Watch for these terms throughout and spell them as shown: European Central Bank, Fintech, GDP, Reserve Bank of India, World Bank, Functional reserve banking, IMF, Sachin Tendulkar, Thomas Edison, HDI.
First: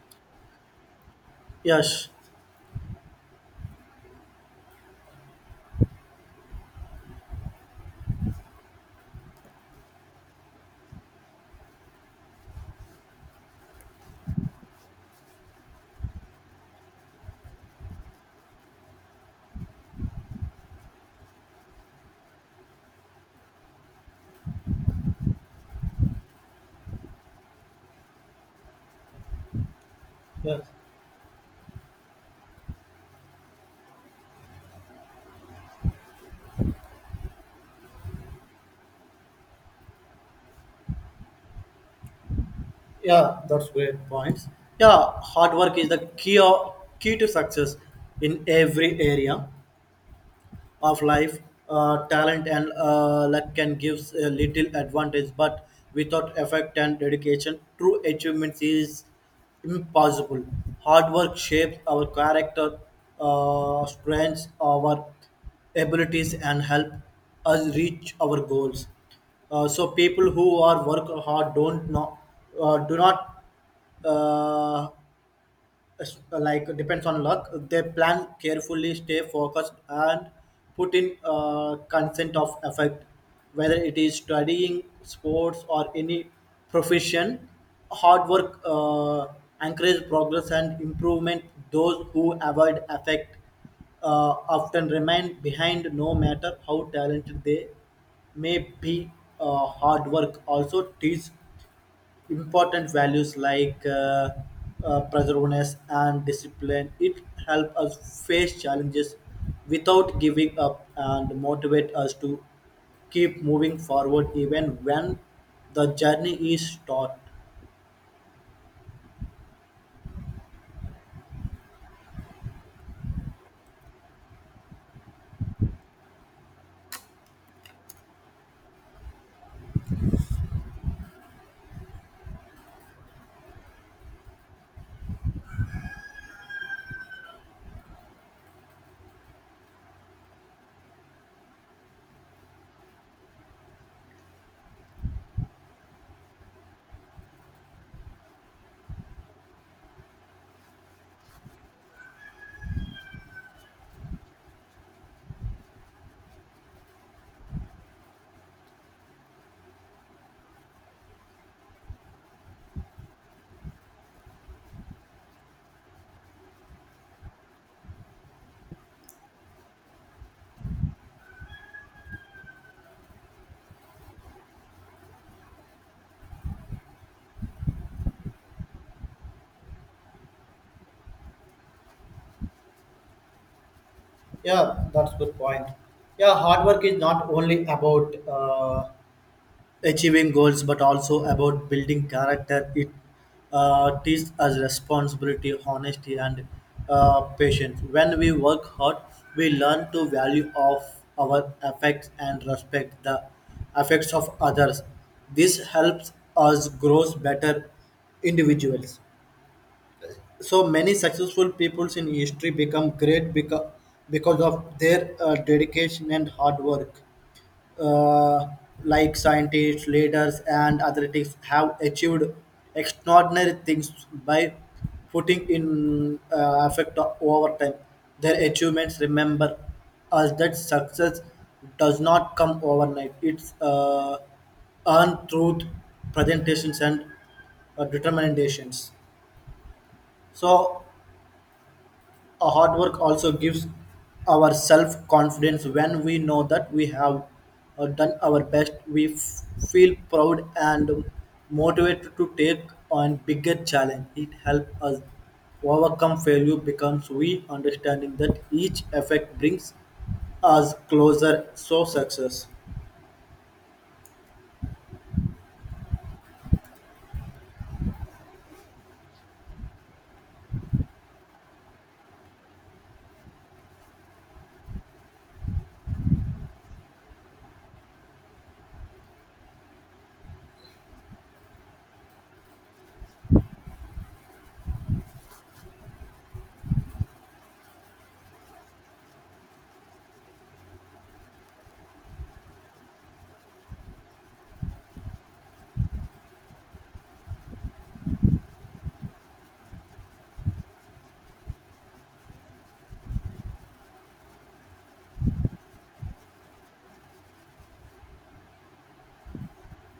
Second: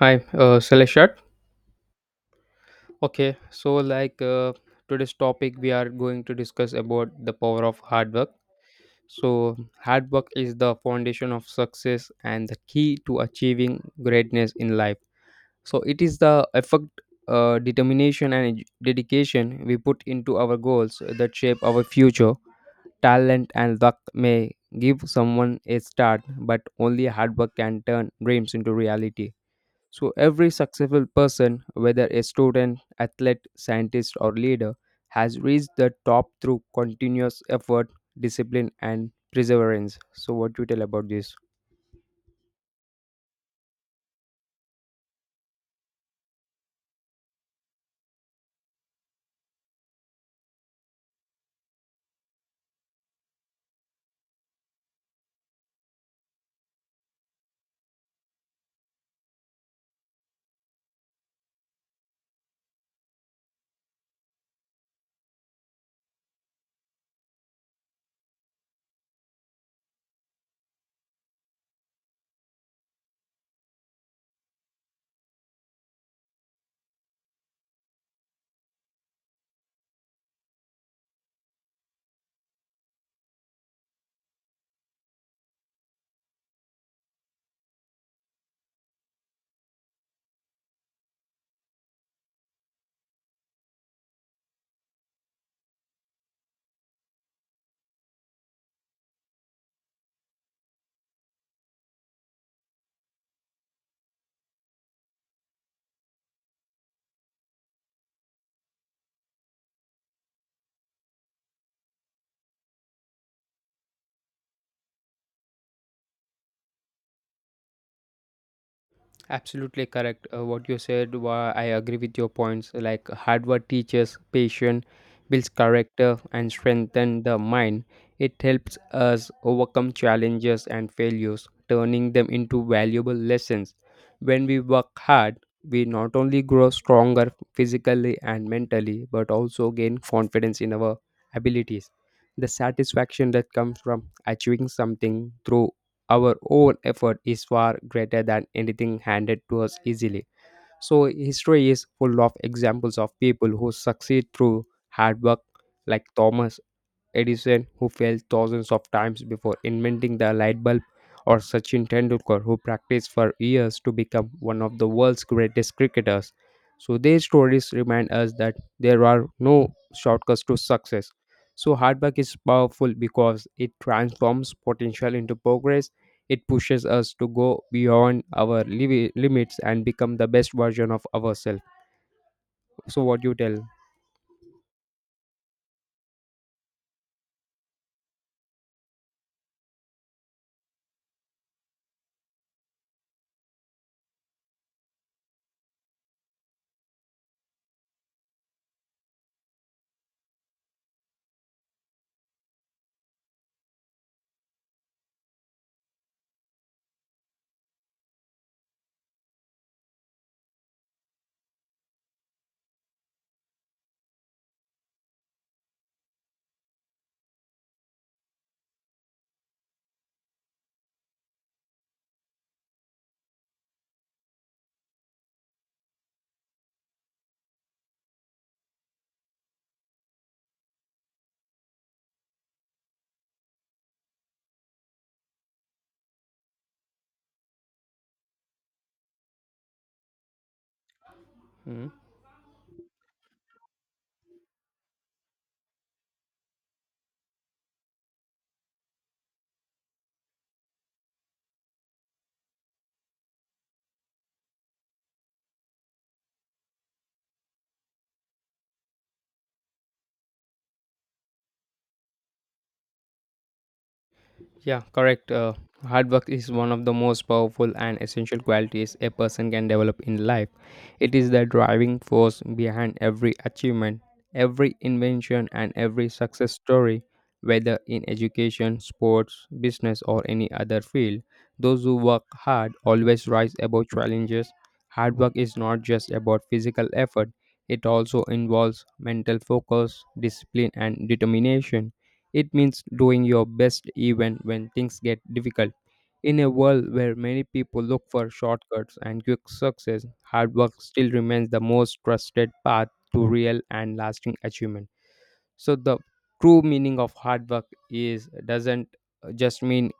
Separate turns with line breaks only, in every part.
Hi, Celestia.
Yes,
Okay, so today's topic, we are going to discuss about the power of hard work. So, hard work is the foundation of success and the key to achieving greatness in life. So, it is the effort, determination, and dedication we put into our goals that shape our future. Talent and luck may give someone a start, but only hard work can turn dreams into reality. So, every
yes,
successful person, whether a student, athlete, scientist, or leader, has reached the top through continuous effort, discipline, and perseverance. So, what do you tell about this?
yeah, yeah, that's great points. Yeah, hard work is key to success in every area of life, talent and luck can give a little advantage, but without effort and dedication, true achievement is impossible. Hard work shapes our character, strengths our abilities, and help us reach our goals. So people who are work hard don't know, do not uh, like depends on luck, they plan carefully, stay focused and put in consent of effect, whether it is studying, sports or any profession. Hard work encourage progress and improvement. Those who avoid effect often remain behind no matter how talented they may be. Hard work also teaches important values like perseverance and discipline. It helps us face challenges without giving up and motivate us to keep moving forward even when the journey is short.
Absolutely correct. What you said, I agree with your points. Like hard work teaches patience, builds character, and strengthens the mind. It helps us overcome challenges and failures, turning them into valuable lessons. When we work hard, we not only grow stronger physically and mentally, but also gain confidence in our abilities. The satisfaction that comes from achieving something through our own effort is far greater than anything handed to us easily. So, history is full of examples of people who succeed through hard work, like Thomas Edison, who failed thousands of times before inventing the light bulb, or Sachin Tendulkar, who practiced for years to become one of the world's greatest cricketers. So, their stories remind us that there are no shortcuts to success. So, hard work is powerful because it transforms potential into progress, it pushes us to go beyond our limits and become the best version of ourselves. So, what do you tell?
Yeah, that's a good point. Yeah, hard work is not only about achieving goals, but also about building character. It teaches us responsibility, honesty, and patience. When we work hard, we learn to value of our effects and respect the effects of others. This helps us grow better individuals. So many successful peoples in history become great because of their dedication and hard work, uh, like scientists, leaders, and athletics have achieved extraordinary things by putting in effect over time. Their achievements remember us that success does not come overnight. It's earned through presentations and determinations. So
Hmm?
a hard work also gives our self confidence when we know that we have done our best. We feel proud and motivated to take on bigger challenge. It helps us overcome failure becomes we understanding that each effect brings us closer so success.
Yeah, correct. Hard work is one of the most powerful and essential qualities a person can develop in life. It is the driving force behind every achievement, every invention, and every success story, whether in education, sports, business, or any other field. Those who work hard always rise above challenges. Hard work is not just about physical effort, it also involves mental focus, discipline, and determination. It means doing your best even when things get difficult. In a world where many people look for shortcuts and quick success, hard work still remains the most trusted path to real and lasting achievement. So the true meaning of hard work is doesn't just mean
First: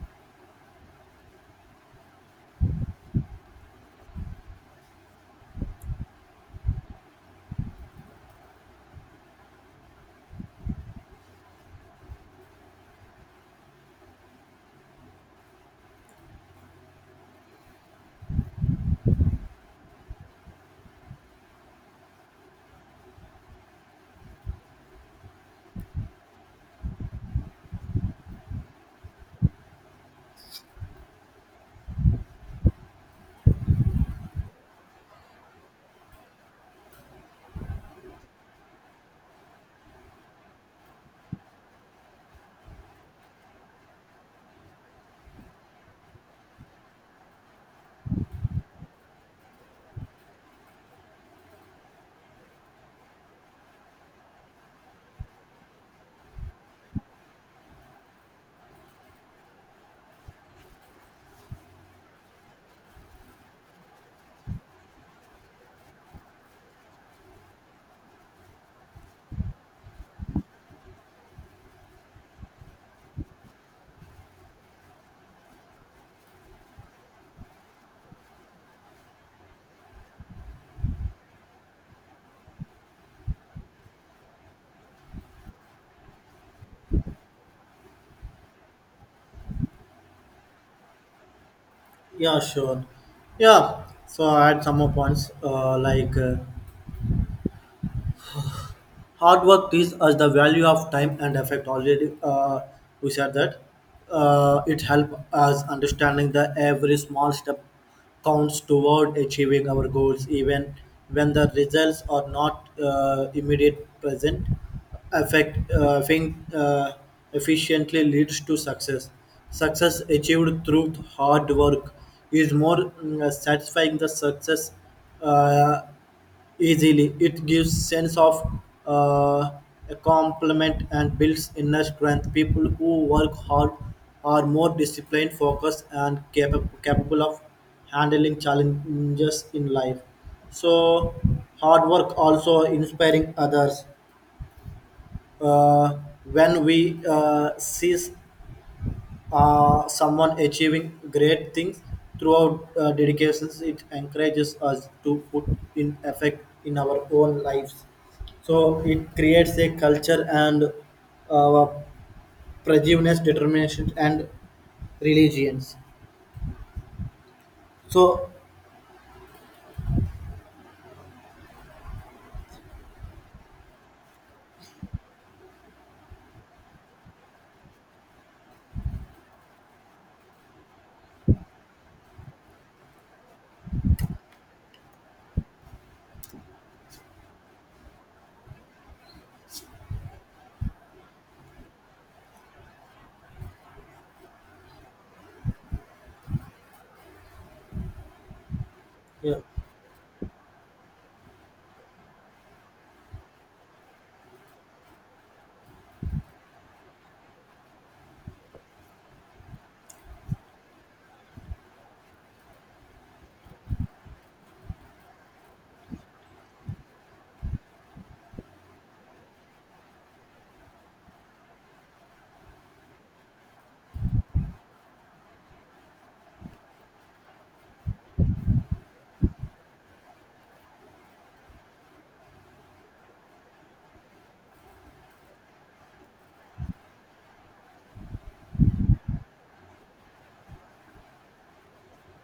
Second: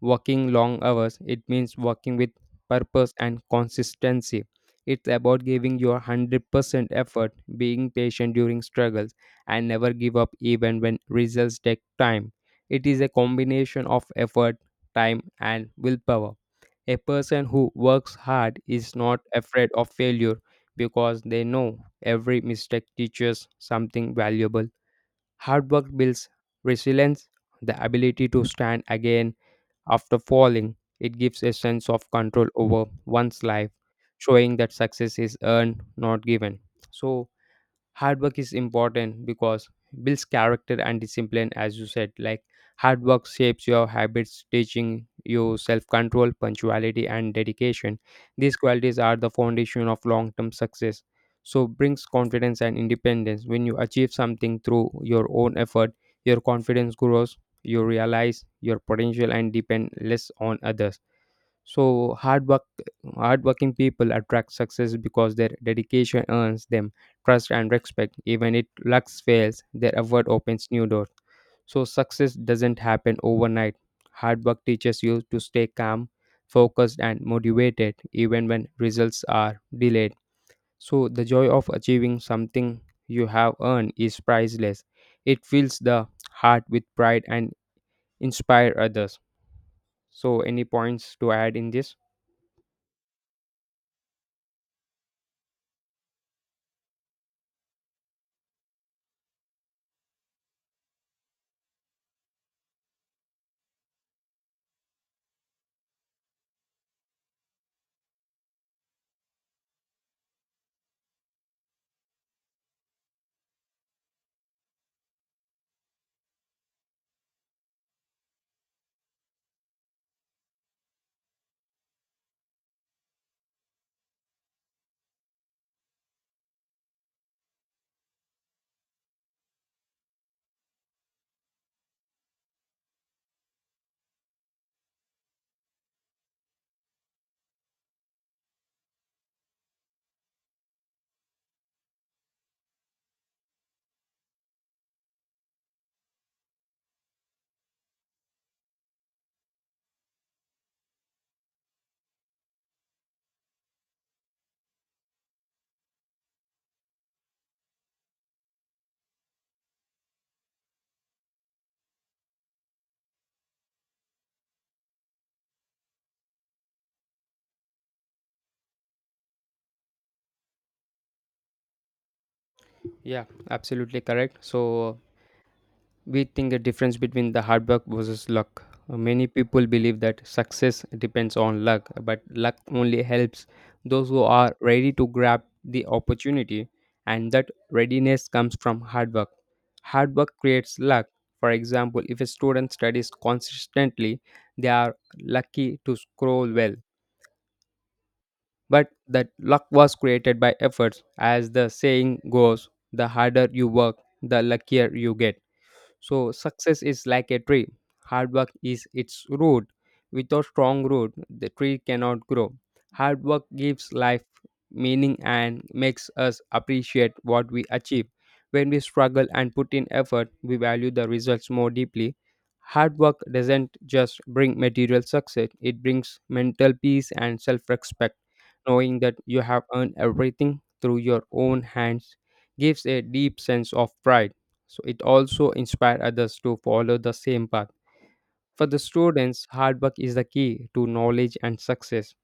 working long hours. It means working with purpose and consistency. It's about giving your 100% effort, being patient during struggles, and never give up even when results take time. It is a combination of effort, time, and willpower. A person who works hard is not afraid of failure because they know every mistake teaches something valuable. Hard work builds resilience, the ability to stand again after falling, it gives a sense of control over one's life, showing that success is earned, not given. So, hard work is important because builds character and discipline, as you said, like hard work shapes your habits, teaching you self-control, punctuality, and dedication. These qualities are the foundation of long-term success, so brings confidence and independence. When you achieve something through your own effort, your confidence grows, you realize your potential and depend less on others. So hardworking people attract success because their dedication earns them trust and respect. Even if luck fails, their effort opens new doors. So success doesn't happen overnight. Hard work teaches you to stay calm, focused, and motivated even when results are delayed. So the joy of achieving something you have earned is priceless. It fills the heart with pride and inspire others. So any points to add in this?
Yeah, sure. Yeah, so I had some more points, hard work teaches us the value of time and effort. Already, we said that it helps us understanding that every small step counts toward achieving our goals, even when the results are not immediate present. Effect, think, efficiently leads to success. Success achieved through hard work is more satisfying the success. Uh, Easily, it gives sense of uh, a compliment and builds inner strength. People who work hard are more disciplined, focused, and capable of handling challenges in life. So, hard work also inspiring others. Uh, when we see someone achieving great things throughout dedications, it encourages us to put in effect in our own lives, so it creates a culture and uh, prejudice, determination and religions. So
Yeah, absolutely correct. So we think the difference between the hard work versus luck. Many people believe that success depends on luck, but luck only helps those who are ready to grab the opportunity, and that readiness comes from hard work. Hard work creates luck. For example, if a student studies consistently, they are lucky to scroll well. But that
yeah,
luck was created by efforts. As the saying goes, the harder you work, the luckier you get. So success is like a tree. Hard work is its root. Without strong root, the tree cannot grow. Hard work gives life meaning and makes us appreciate what we achieve. When we struggle and put in effort, we value the results more deeply. Hard work doesn't just bring material success, it brings mental peace and self respect. Knowing that you have earned everything through your own hands gives a deep sense of pride. So it also inspired others to follow the same path. For the students, hard work is the key to knowledge and success.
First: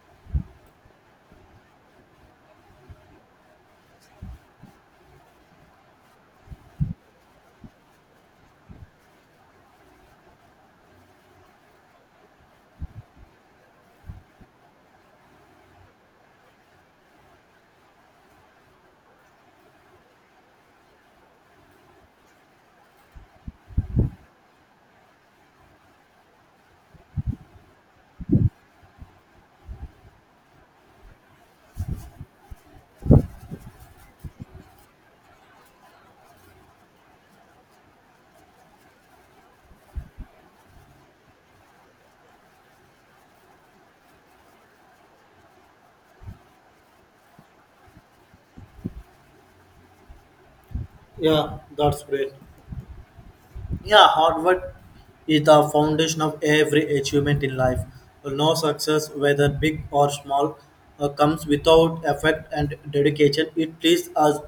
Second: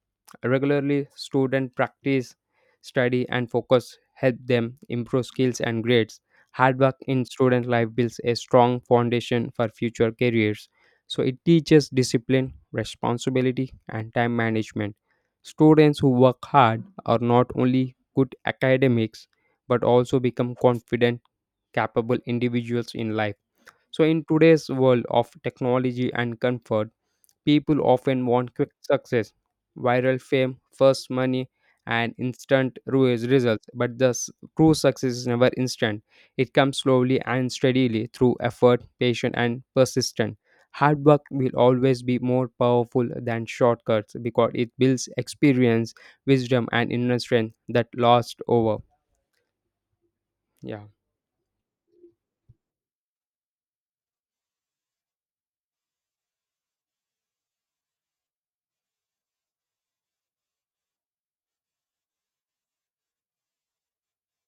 Regularly, student practice, study, and focus help them improve skills and grades. Hard work in student life builds a strong foundation for future careers. So it teaches discipline, responsibility, and time management. Students who work hard are not only good academics but also become confident, capable individuals in life. So, in today's world of technology and comfort, people often want quick success, viral fame, first money, and instant results. True success is never instant. It comes slowly and steadily through effort, patience, and persistence. Hard work will always be more powerful than shortcuts because it builds experience, wisdom, and inner strength that lasts over. Yeah.
yeah, that's great. Yeah, hard work is the foundation of every achievement in life. No success, whether big or small, comes without effort and dedication. It leaves us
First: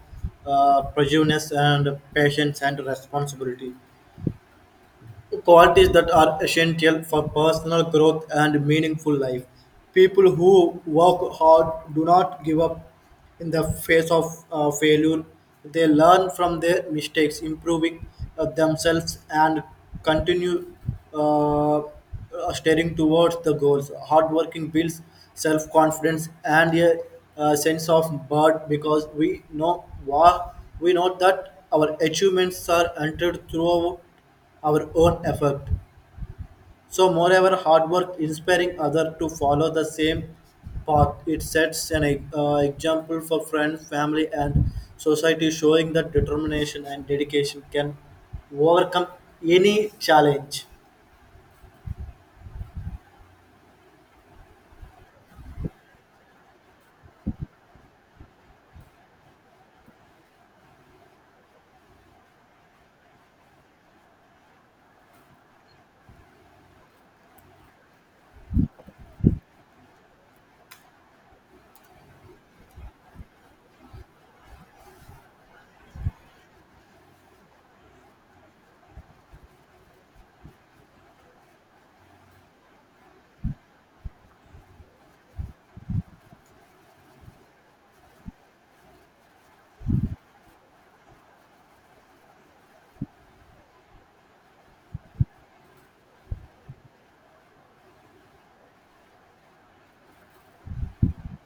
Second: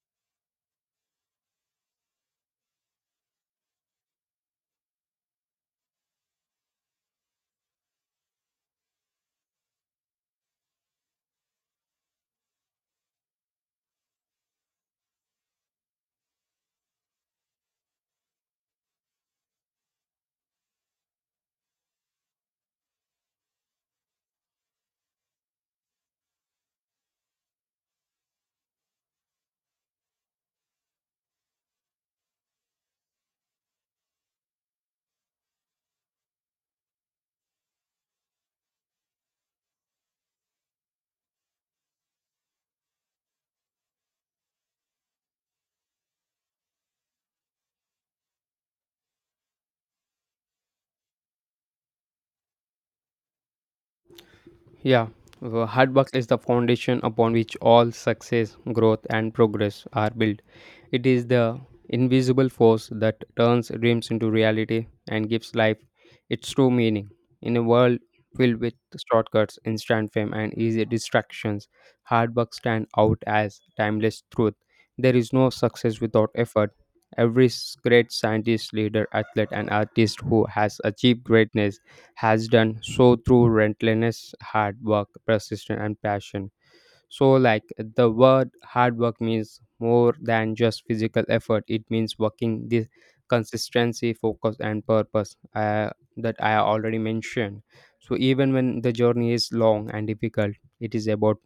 perseverance and patience and responsibility, qualities that are essential for personal growth and meaningful life. People who work hard do not give up in the face of failure. They learn from their mistakes, improving themselves, and continue uh, uh, staring towards the goals. Hard working builds self confidence and a, sense of pride because we know that our achievements are entered through our own effort. So, moreover, hard work inspiring others to follow the same path. It sets an example for friends, family, and society, showing that determination and dedication can overcome any challenge.
Yeah, hard work is the foundation upon which all success, growth, and progress are built. It is the invisible force that turns dreams into reality and gives life its true meaning. In a world filled with shortcuts, instant fame, and easy distractions, hard work stands out as timeless truth. There is no success without effort. Great scientist, leader, athlete, and artist who has achieved greatness has done so through relentless hard work, persistence, and passion. So, like the word hard work means more than just physical effort, it means working this consistency, focus, and purpose, that I already mentioned. So, even when the journey is long and difficult, it is about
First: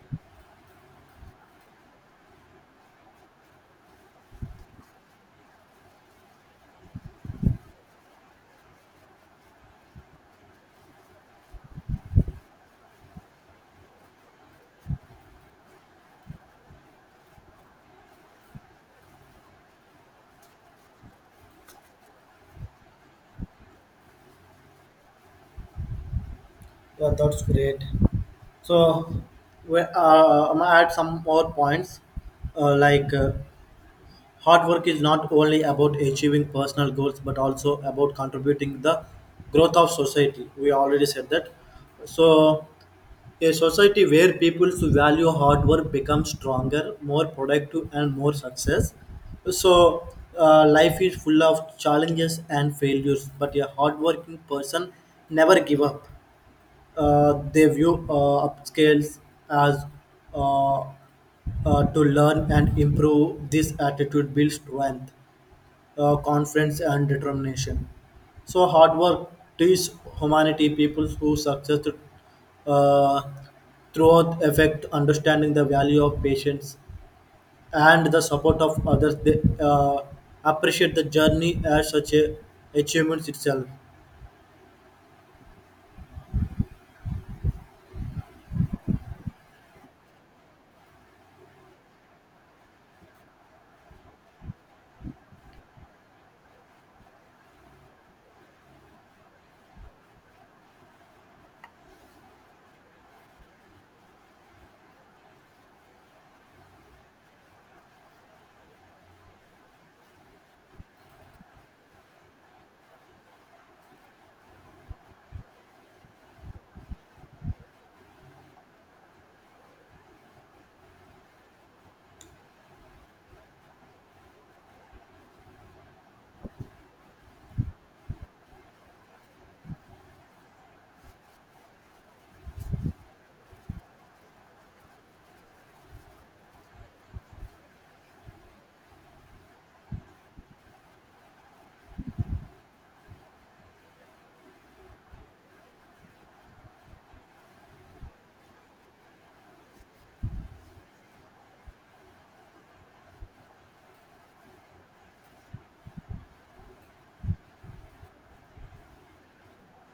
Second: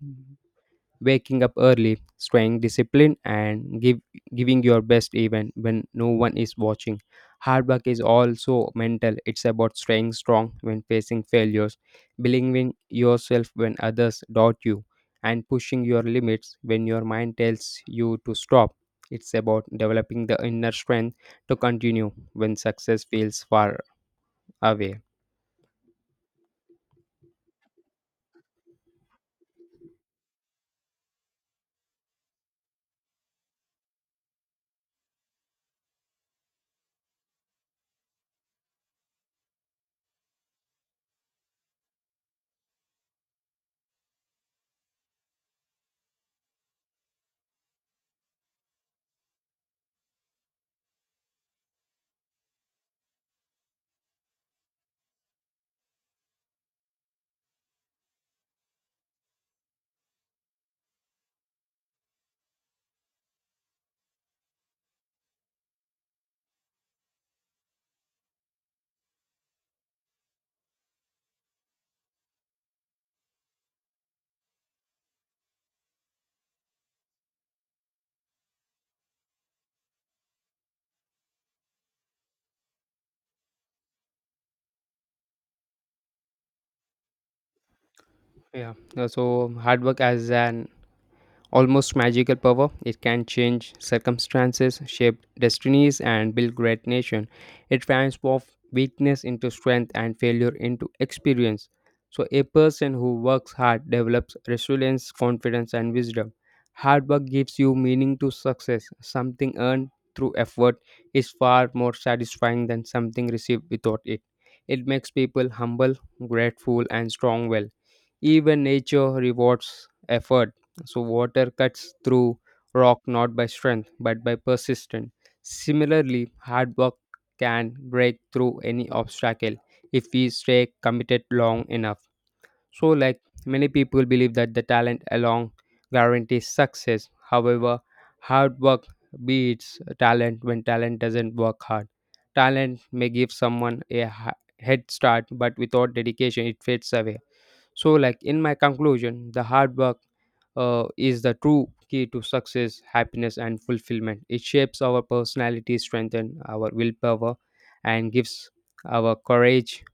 waking up early, staying disciplined, and giving your best even when no one is watching. Hard work is also mental. It's about staying strong when facing failures, believing yourself when others doubt you, and pushing your limits when your mind tells you to stop. It's about developing the inner strength to continue when success feels far away.
Yeah, that's great. So, I'm gonna add some more points, uh, like. Uh, hard work is not only about achieving personal goals but also about contributing the growth of society. We already said that. So a society where people value hard work becomes stronger, more productive and more success. So life is full of challenges and failures, but a hardworking person never give up. They view upscales as uh, to learn and improve. This attitude builds strength, confidence, and determination. So, hard work teaches humanity, people who success uh, throughout effect, understanding the value of patience and the support of others. They appreciate the journey as such a achievement itself.
Yeah. So hard work as an almost magical power. It can change circumstances, shape destinies, and build great nation. It transforms weakness into strength and failure into experience. So a person who works hard develops resilience, confidence, and wisdom. Hard work gives you meaning to success. Something earned through effort is far more satisfying than something received without it. It makes people humble, grateful, and strong well. Even nature rewards effort, so water cuts through rock not by strength but by persistence. Similarly, hard work can break through any obstacle if we stay committed long enough. So like many people believe that the talent alone guarantees success. However, hard work beats talent when talent doesn't work hard. Talent may give someone a head start, but without dedication, it fades away. So, like in my conclusion, the hard work is the true key to success, happiness, and fulfillment. It shapes our personality, strengthens our willpower, and gives our courage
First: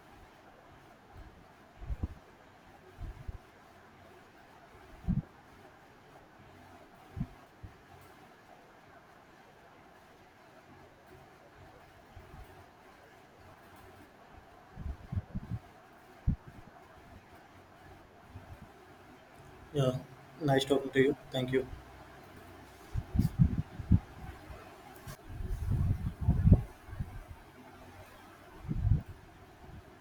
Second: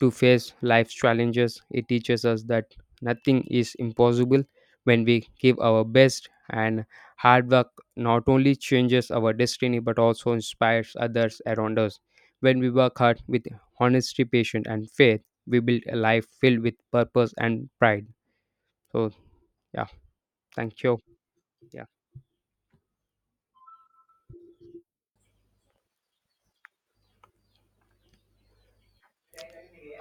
to face life's challenges. It teaches us that nothing is impossible when we give our best, and hard work not only changes our destiny but also inspires others around us. When we work hard with honesty, patience, and faith, we build a life filled with purpose and pride. So, yeah,
Yeah, nice
thank
talking
you.
to you. Thank you.
Yeah.